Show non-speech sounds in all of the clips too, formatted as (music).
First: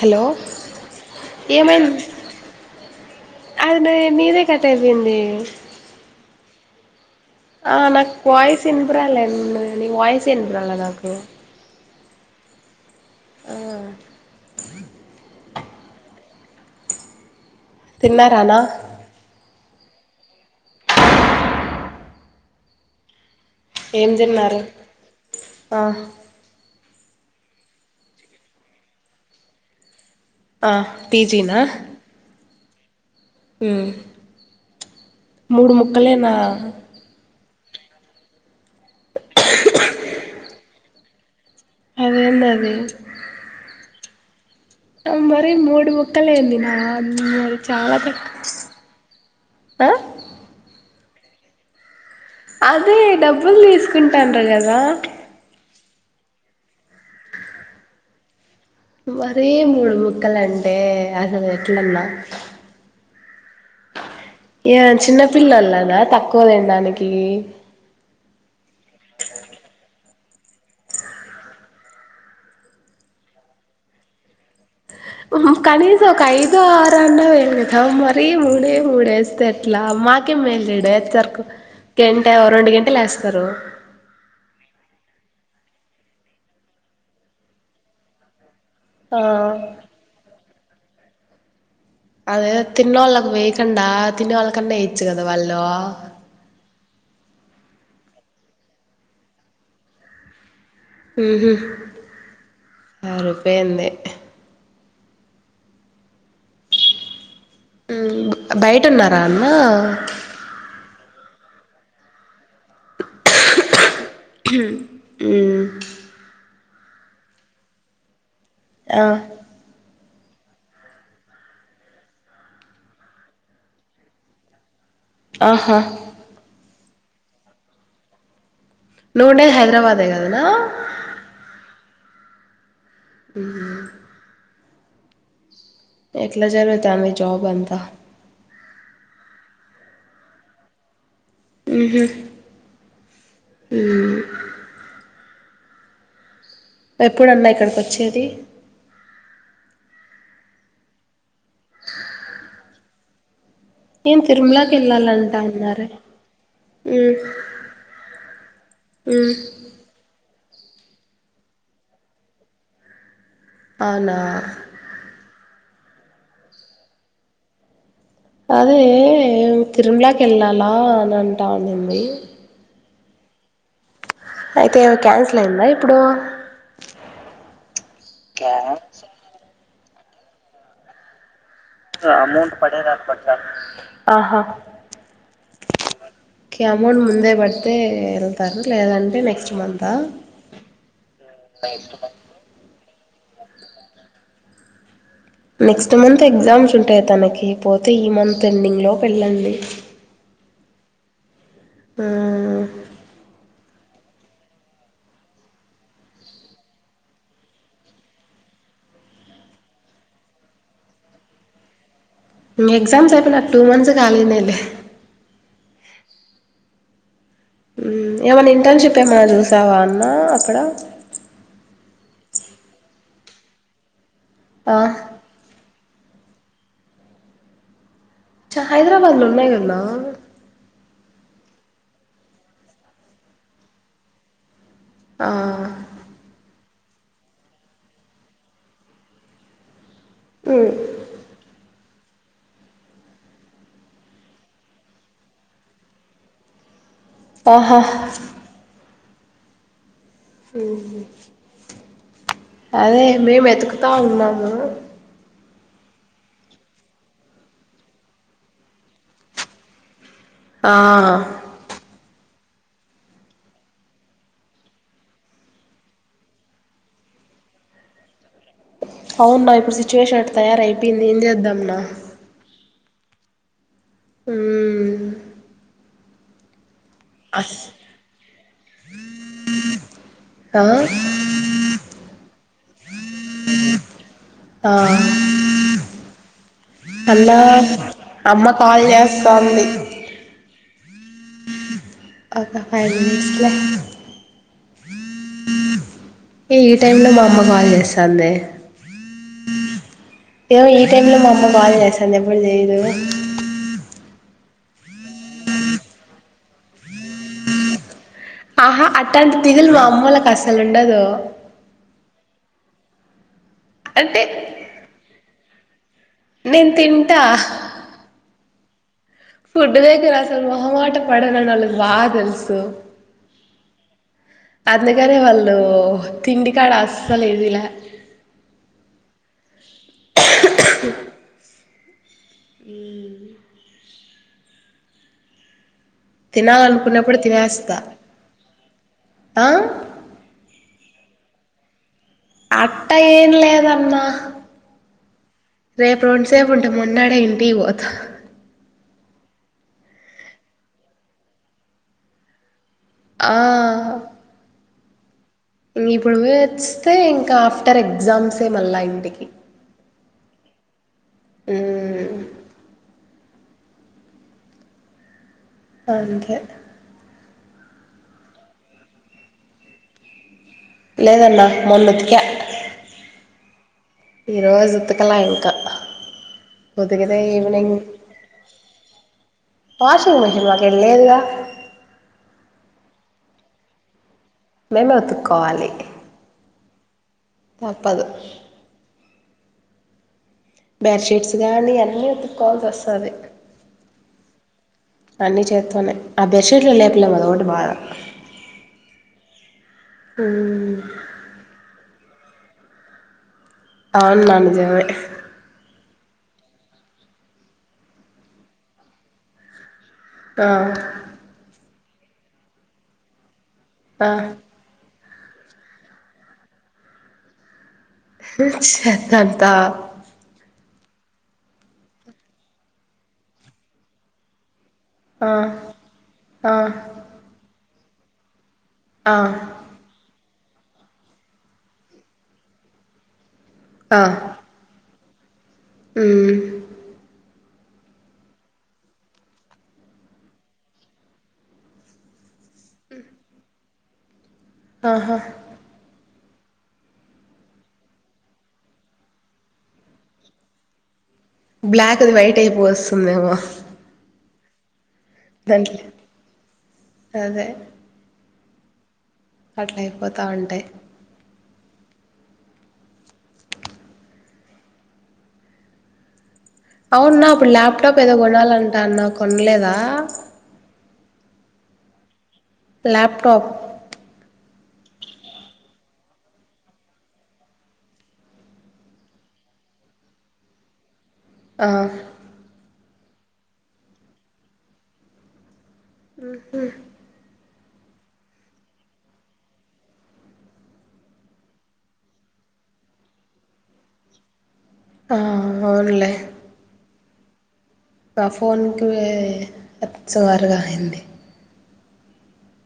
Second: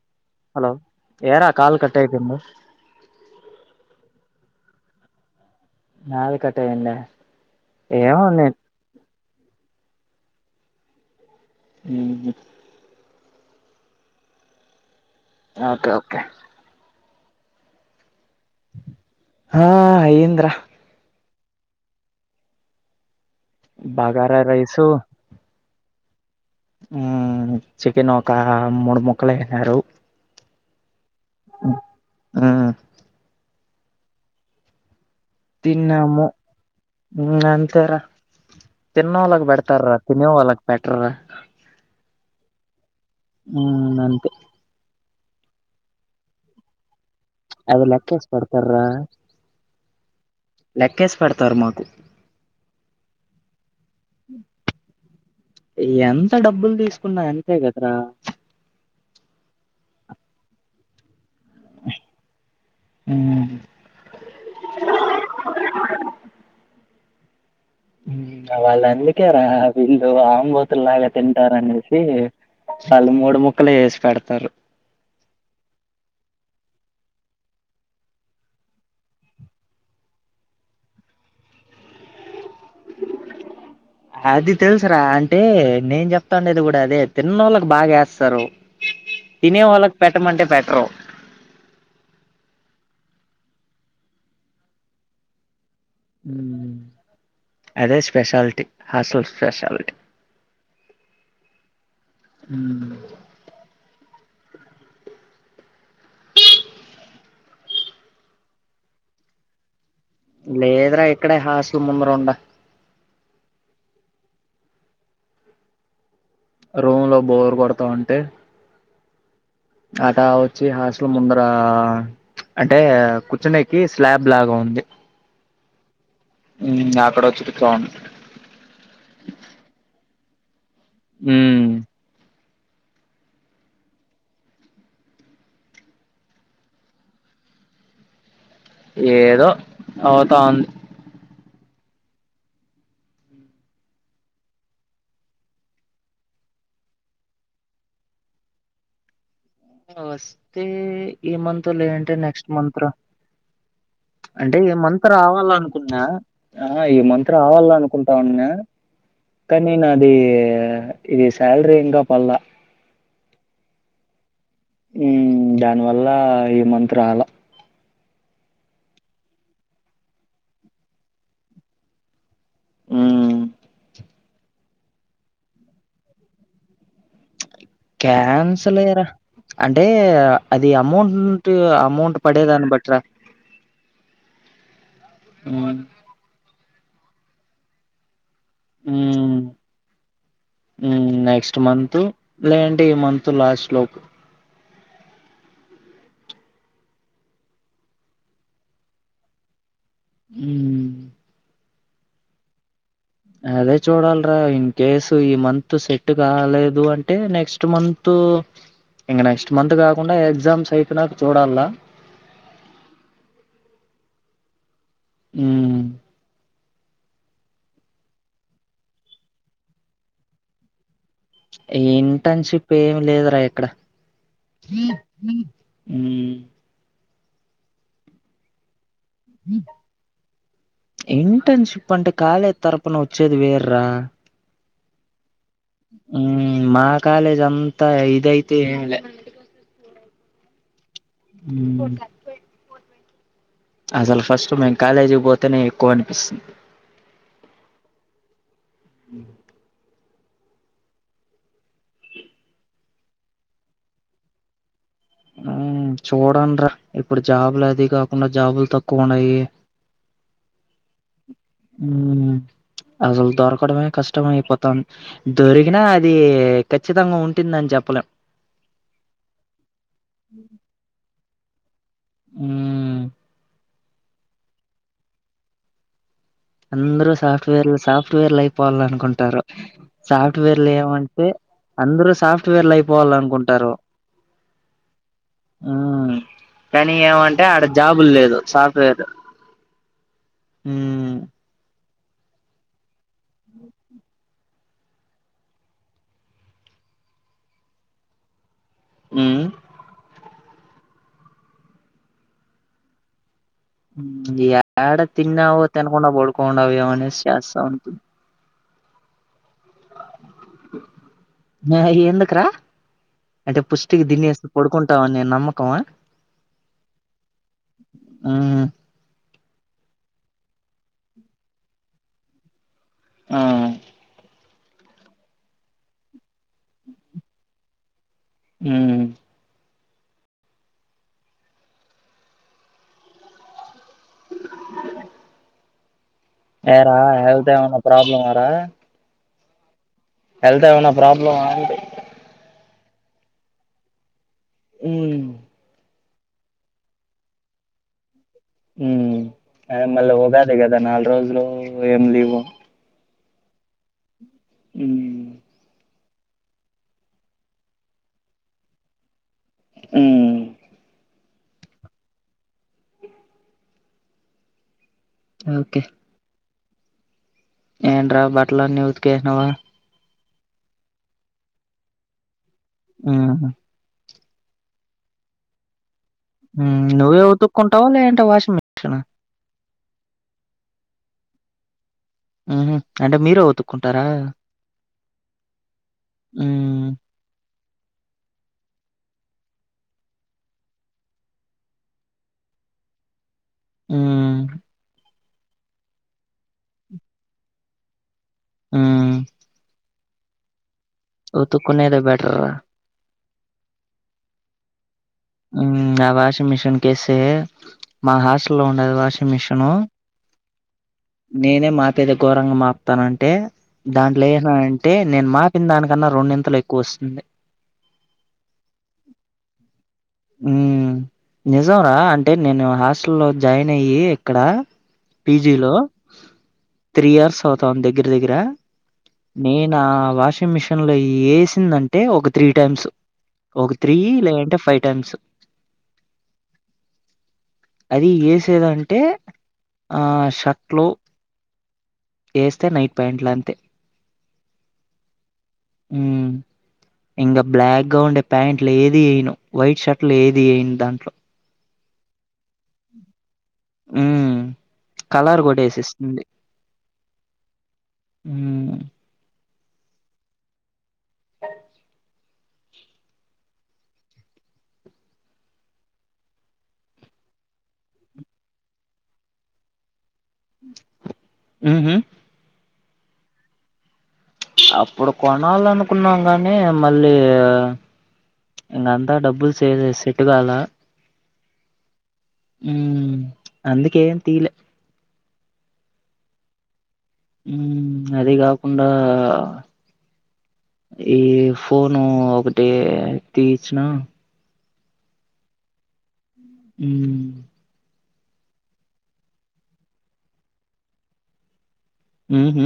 Hello hello ఏరా call ఏమైంది కట్టైపోయింది? అది నీ నీదే కట్టైపోయిందీ నాదె కట్టైంద ఆ నాక్ వాయిస్ ఇన్పరాలే అన్న నీ వాయిసే ఇన్పరాలే నాకు ఉహు ఆ అ ఓకె ఓకే హ్ తిన్నారానా? ఆ అయ్యింద్ర ఏం బగారా తిన్నారు రైసు ఆ ఉ చికెన్ ఒక మూడు ముక్కలు ఎహ్నారు. ఆ పిజీనా మ్మ్ ఉహ్ మూడు ముక్కలేనా? ఉ అంతేర తిన్నోలకి పెడతార్ రా తినే వాళ్లక్ పె ట్రా అదేందది ఉ అంతే మరీ మూడు ముక్కలు ఎందినా ఆది లక్కేస్ పెడ్తర్ రా అ లెక్కేస్ పెడతారు మాకు అదే డబ్బులు తీసుకుంటాండ్రు కదా ఎంత డబ్బులు తీసుకున్న అంతే కదరా మరీ ముడుముక్కల అంటే అసలు ఎట్లన్న మ్మ్ ఏ చిన్నపిల్లలనా తక్కువ తిండానికి ఈ హ్మ్. వాళ్ళు అందుకే రా వీళ్ళు లు ఆంబోతులు లాగా తింటారు అనేసి వాళ్ళు మూడు ముక్కలే ఎసి పెడతారు. హుహ్ కనీసం ఒక ఐదొ ఆరో అన్న వేయలేదా మరీ మూడే మూడు వేస్తే ఎట్లా మాకే మేలు ఇడా వేస్తారు. ఒక గంట రెండు గంటలు వేస్తారు. అది తెలుసురా అంటే నేను చెప్తాండది కూడా అదే తిననోళ్ళకి బాగా వేస్తారు. ఆ తినే వాళ్ళకు పెట్టమంటే పెట్టరు. అదే తిన్నోళ్ళకు వేయకుండా తినే వాళ్ళకన్నా వెయచ్చు కదా వాళ్ళు. హ్ అదే స్పెషాలిటీ హాస్టల్ స్పెషాలిటీ. హుహ్ హ్మ్. సరిపోయింది. హ్ బయటున్నారా అన్నా. లేదురా ఇక్కడే హాస్టల్ ముందర ఉండా. హ్ ఉ రూమ్ లో బోర్ కొడతా ఉంటే ఆ అట వచ్చి హాస్టల్ ముందర అంటే కూర్చోనికి స్లాబ్ లాగా ఉంది. ఆహా హ్ అక్కడ వచ్చి (unintelligible) నువ్వు ఉండేది హైదరాబాదే కాదన్నా. హ్మ్ ఉహ్ ఎట్లా జరుగుతాంది జాబ్ అంతా. ఏదో అవుతా ఉంది. ఉహు ఉ ఎప్పుడన్నా ఇక్కడికి వచ్చేది. వస్తే ఈ మంత్ లేదంటే నెక్స్ట్ మంత్ రా. నేను అంటే తిరుమలకి ఈ మంత్ వెళ్ళాలంట రావాల అన్నారే అనుకున్నా ఆ ఈ మ్మ్ మంత్ రావాల అనుకుంటా ఉండినా మ్మ్ కానీ నాది ఆ ఇది సాలరీ ఇంకా పల్లా అవునా. హ్ దానివల్ల ఈ మంతురాల. అదే తిరుమలాకి వెళ్ళాలా అని అంటా ఉండింది. హ్మ్ అయితే క్యాన్సిల్ అయిందా ఇప్పుడు. క్యాన్సల్ ఏరా. అంటే అది అమౌం ఆ అమౌంట్ పడే దాని బట్టిరా ఆహా హ్ ఒకే అమౌంట్ ముందే పడతే ఎల్ తారు లేదంటే ఉమ్ నెక్స్ట్ మంత్ ఆ ఉమ్ త్ లాస్ట్ లోపు. నెక్స్ట్ మంత్ ఎగ్జామ్స్ ఉంటాయి తనకి పోతే ఈ మంత్ ఎండింగ్ లోపు వెళ్ళండి. ఉమ్ ఆ అదే చూడాలరా ఇన్ కేస్ ఈ మంత్ సెట్ కాలేదు అంటే నెక్స్ట్ మంత్ ఇంగ నెక్స్ట్ మంత్ కాకుండా ఎగ్జామ్స్ అయిపో నాక చూడాల ఇంగ ఎక్సామ్స్ అయిపోనా టూ మంత్స్ కాలినేలే ఉమ్ ఉమ్ ఏమైన్నా ఇంటర్న్షిప్ ఏమనా జూసావా అన్నా అక్కడ ఇంటర్న్షిప్ ఏమి లేదురా ఇక్కడ ఆ హ (inaudible) ఉమ్ చాద హైదరాబాద్ లో ఉన్నాయి గదన ఇంటర్న్షిప్ అంటే కాలేజ్ తరపున వచ్చేది వేరూ రా ఆ మా కాలేజ్ అంతా ఇదైతే ఉమ్ ఉమ్ అసలు ఫస్ట్ మేము కాలేజీ బోతేనే ఎక్కువ అనిపిస్తుంది. ఆహా అ (inaudible) ఉ అదే మేమెతుకుతా ఉన్నాము. ఆ చూడండ్ర ఇప్పుడు జాబులు అది గాకుండా జాబులు తక్కువ ఉన్నాయి ఆ ఉ అసలు దొరకడమే కష్టమ అయిపోతాంది దొరికినా అది ఖచ్చితంగా ఉంటుందని జెప్పలేం అవున్నా ఇప్పుడు సిచ్యువేషనట్ట తయారయిపోయింది ఏం జేద్దమ్ అ ఉమ్ ఉమ్ అందరుూ సాఫ్ట్వేర్ సాఫ్ట్వేర్లు అయిపోవాలనుకుంటారు ఆ సాఫ్ట్వేర్లు ఏమంటే అందరుూ సాఫ్ట్వేర్లు అయిపోవాలనుకుంటారు ఆ కానీ అన్నా ఏమంటే ఆడ జాబులు లేదు అమ్మ కాల్ సాఫ్ట్వేర్ చేస్తాంది ఉమ్ ఒక ఫైవ్ మినిట్స్లే ఈ టైంలో మా అమ్మ కాల్ జేస్తాందే ఉమ్ ఏమో ఈ టైమ్ లో మా అమ్మ బాగా జెస్తాంది ఎప్పుడు చెయ్దు యాడ తిన్నావో తిన్కుండా పడుకోండావేమోని చేస్తా ఉుంది ఆహా అట్టాంటి తిగల్ అమ్మలకు అసలు ఉండదు ఎందుకురా అంటే పుష్టికి అంటే దినేసి పడుకుంటావని నమ్మకం కోన నేను తింటా మ్మ్ ఫుడ్ దగ్గర అసలు మొహంమాట పడనని వాళ్ళకి బాగా తెలుసు ఆ అందుకనే వాళ్ళు తిండి కాడ అస్లు ఏదిలే మ్మ్ ఉమ్ ఏరా తినాలనుకున్నప్పుడు తినేస్తా హెల్తామన్నా ప్రాబ్లమన్నా రా ఆ హెల్త్ ఏమైనా ప్రాబ్లమా అండి అట్టా ఏం లేదన్నా ఉ రేపు రోంసేపు ఉంటే మొన్నడే ఏంటి పోత ఉ అ మళ్ళీ ఉగాద కదా నాలుగు రోజులు ఏం లీవు ఆ ఉ ఇంక ఇప్పుడు వస్తే ఇంకా ఆఫ్టర్ ఎగ్జామ్స్ ఏ మళ్ళా ఇంటికి హు ఉమ్ ఓకే అంతే ఏంట్రా బట్టలు వుతికేసినవా లేదన్నా మొన్నఉతికియా ఆహా ఈరోజుతుకల ఇంకా ఉమ్ కుదుకుతే నువ్వే ఈవనింగ్ ఉతుక్కుంటావా లేదంటే వాషింగ్ మిషనా వాషింగ్ మిషన్ మాకే లేదుగా ఉహు అంటే మీరే ఉతుక్కుంటారా మేమే ఉతుక్కోవాలి ఊ తప్పదు బెడ్షీట్స్ గానీ అన్నీ ఒతుక్కకోవాల్సి వస్తుంది ఆ అన్ని చేస్తున్నాయి ఆ బెడ్ షీట్లు లేపిలేము అది ఒకటి బాధ ఉమ్ ఉమ్ ఉతుక్కునదే బెటరు అవును నా నిజమే ఆ వాషింగ్ మిషిన్ కేస్తే మా హాస్టల్ లో ఉండది వాషింగ్ మిషిన్ ఆ నేనే మా పేద ఘోరంగా మాపుతానంటే ఆ దాంట్లో ఏ అంటే నేను మాటిన్న దానికన్నా రెండింతలు ఎక్కువ వస్తుంది చెత్తంతా హు నిజం న రా అంటే నేను హాస్టల్లో జాయిన్ అయి ఇక్కడ ఆ పీజీ లో ఆ త్రీ ఇయర్స్ తమి దగ్గర దగ్గర ఆ నేనా వాషింగ్ మిషన్ లో వేసిందంటే ఒక త్రీ టైమ్స్ ఒక త్రీ లే అంటే ఫైవ్ టైమ్స్ ఉమ్ అది వేసేదంటే షర్ట్లు ఏస్తే నైట్ ప్యాంట్లు అంతే ఆహా ఇంకా బ్లాక్ గా ఉండే ప్యాంట్లు ఏది ఏయిను వైట్ షర్ట్ లు ఏది ఎయనుదాంట్లో బ్లాక్ ది వైట్ అయిపో వస్తుందేమో ఉమ్ కలర్ కోటేసుస్తుంది ఉ అట్లయిపోతా ఉంటాయి అవున్న అప్పుడు ల్యాప్ టాప్ ఏదో కొనాలంటాఉన్నావు కొనలేదా ఉహు ల్యాప్ టాప్ అప్పుడు కొనాలనుకున్నాం గానీ మళ్ళీ ఇంకంతా డబ్బులుసే సెట్ కాల ఆ ఉ అందుకే ఎం తియలే ఆహ అదే కాకుండా ఈ ఫోను ఒకటి తీయిచ్చిన ఆ అవునులే ఉమ్ ఆ ఫోన్కి సుమారుగా అయింది ఉ ఉ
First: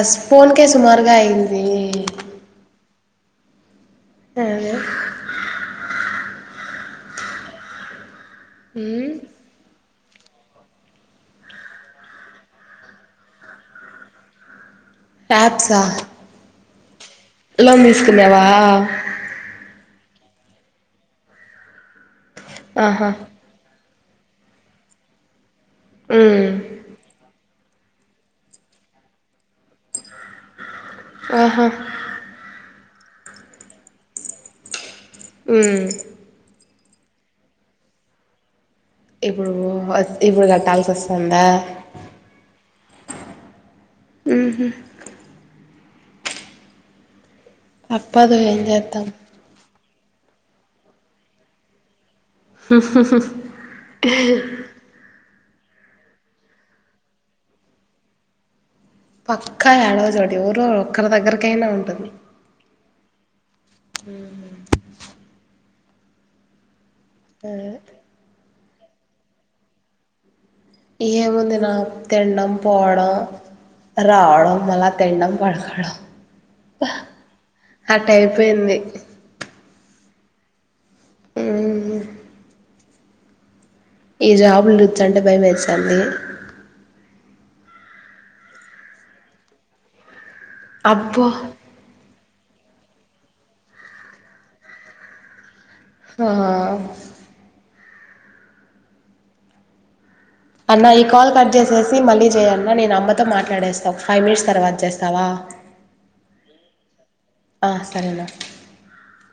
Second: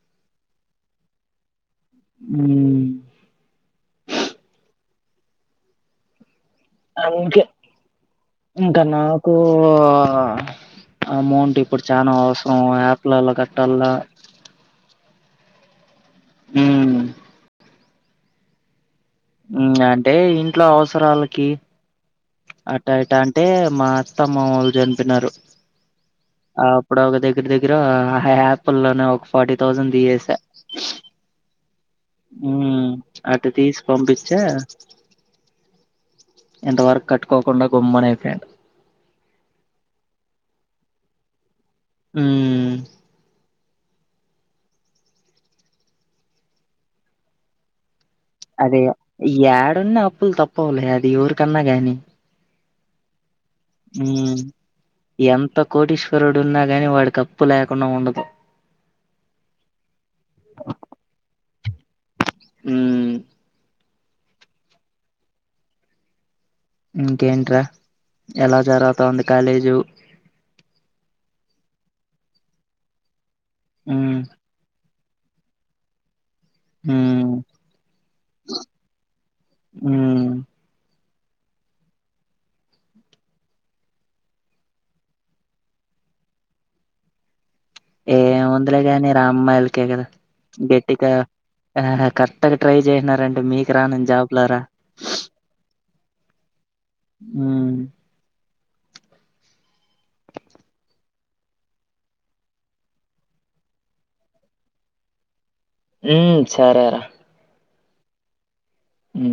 అస్ ఫోన్కే సుమార్గాయింది ఉ అదే అంకె ఇంక ఉమ్ నాకూ ఆ అమౌంట్ ఇప్పుడు చానాా అవసరం యాప్లలో కట్టాల టాబ్స్ ఆ ఉమ్ ఎలో మ ఇసుకునేవా (unintelligible) హ్మ్ అంటే ఇంట్లో అవసరాలకి అట్ట ఆహా ఇట్ట అంటే మా త్త మామ వాళ్ళు చనిపోయినారు ఉమ్ ఆప్పుడ ఒక దగ్గర దగ్గర దగ్గర హ యాపిల్ లోనే ఒక ఫార్టీ థౌజండ్ తీసేసా ఆహా ఉమ్ అటు తీసి పంపిచే హ్ ఉమ్ ఎంతవరక్ కట్టుకోకుండా గమ్మున అయిపోయాను ఇప్పుడు ఇప్పుడు కట్టాల్సి వస్తాందా హ్మ్మ్ ఉహు తప్పదు ఏం అదే చేద్దాం యాడున్నావ్ తప్పులు తప్పవులే అది ఎవరి కన్నా గానీ ఉహు హు హూ ఎంత కోటీశ్వరుడు ఉన్నా గాని వాడికి అప్పు లేకుండా ఉండదు పక్కా ఏడవ చోట ఎవరో ఒక్కరి దగ్గరకైనా ఉంటది ఉమ్ ఇంకేన్ట్రా అదే ఎలా జరతాంది కాలేజు ఏముంది నా తిడం పోవడం ఉమ్ రావడం మల్ల తినడం పడుకోడం ఉమ్ అటీయిపోయింది హ్మ్ మ్మ్ ఈ జాబులు చూస్తా అంటే భయ వేచండి ఏ వందులే కానీ రామ్మాయిలకే కదా గెటిగా అబ్బో క అట్టకు ట్రై చేసినారంటే మీకు రానును జాబ్లా రా ఆ అన్న ఈ కాల్ కట్ చేసేసి మళ్ళీ చేయాలన్న నేను అమ్మతో మాట్లాడేస్తావు ఫైవ్ మినిట్స్ తర్వాత చేస్తావా ఉ సరేరా ఆ సరేనా అ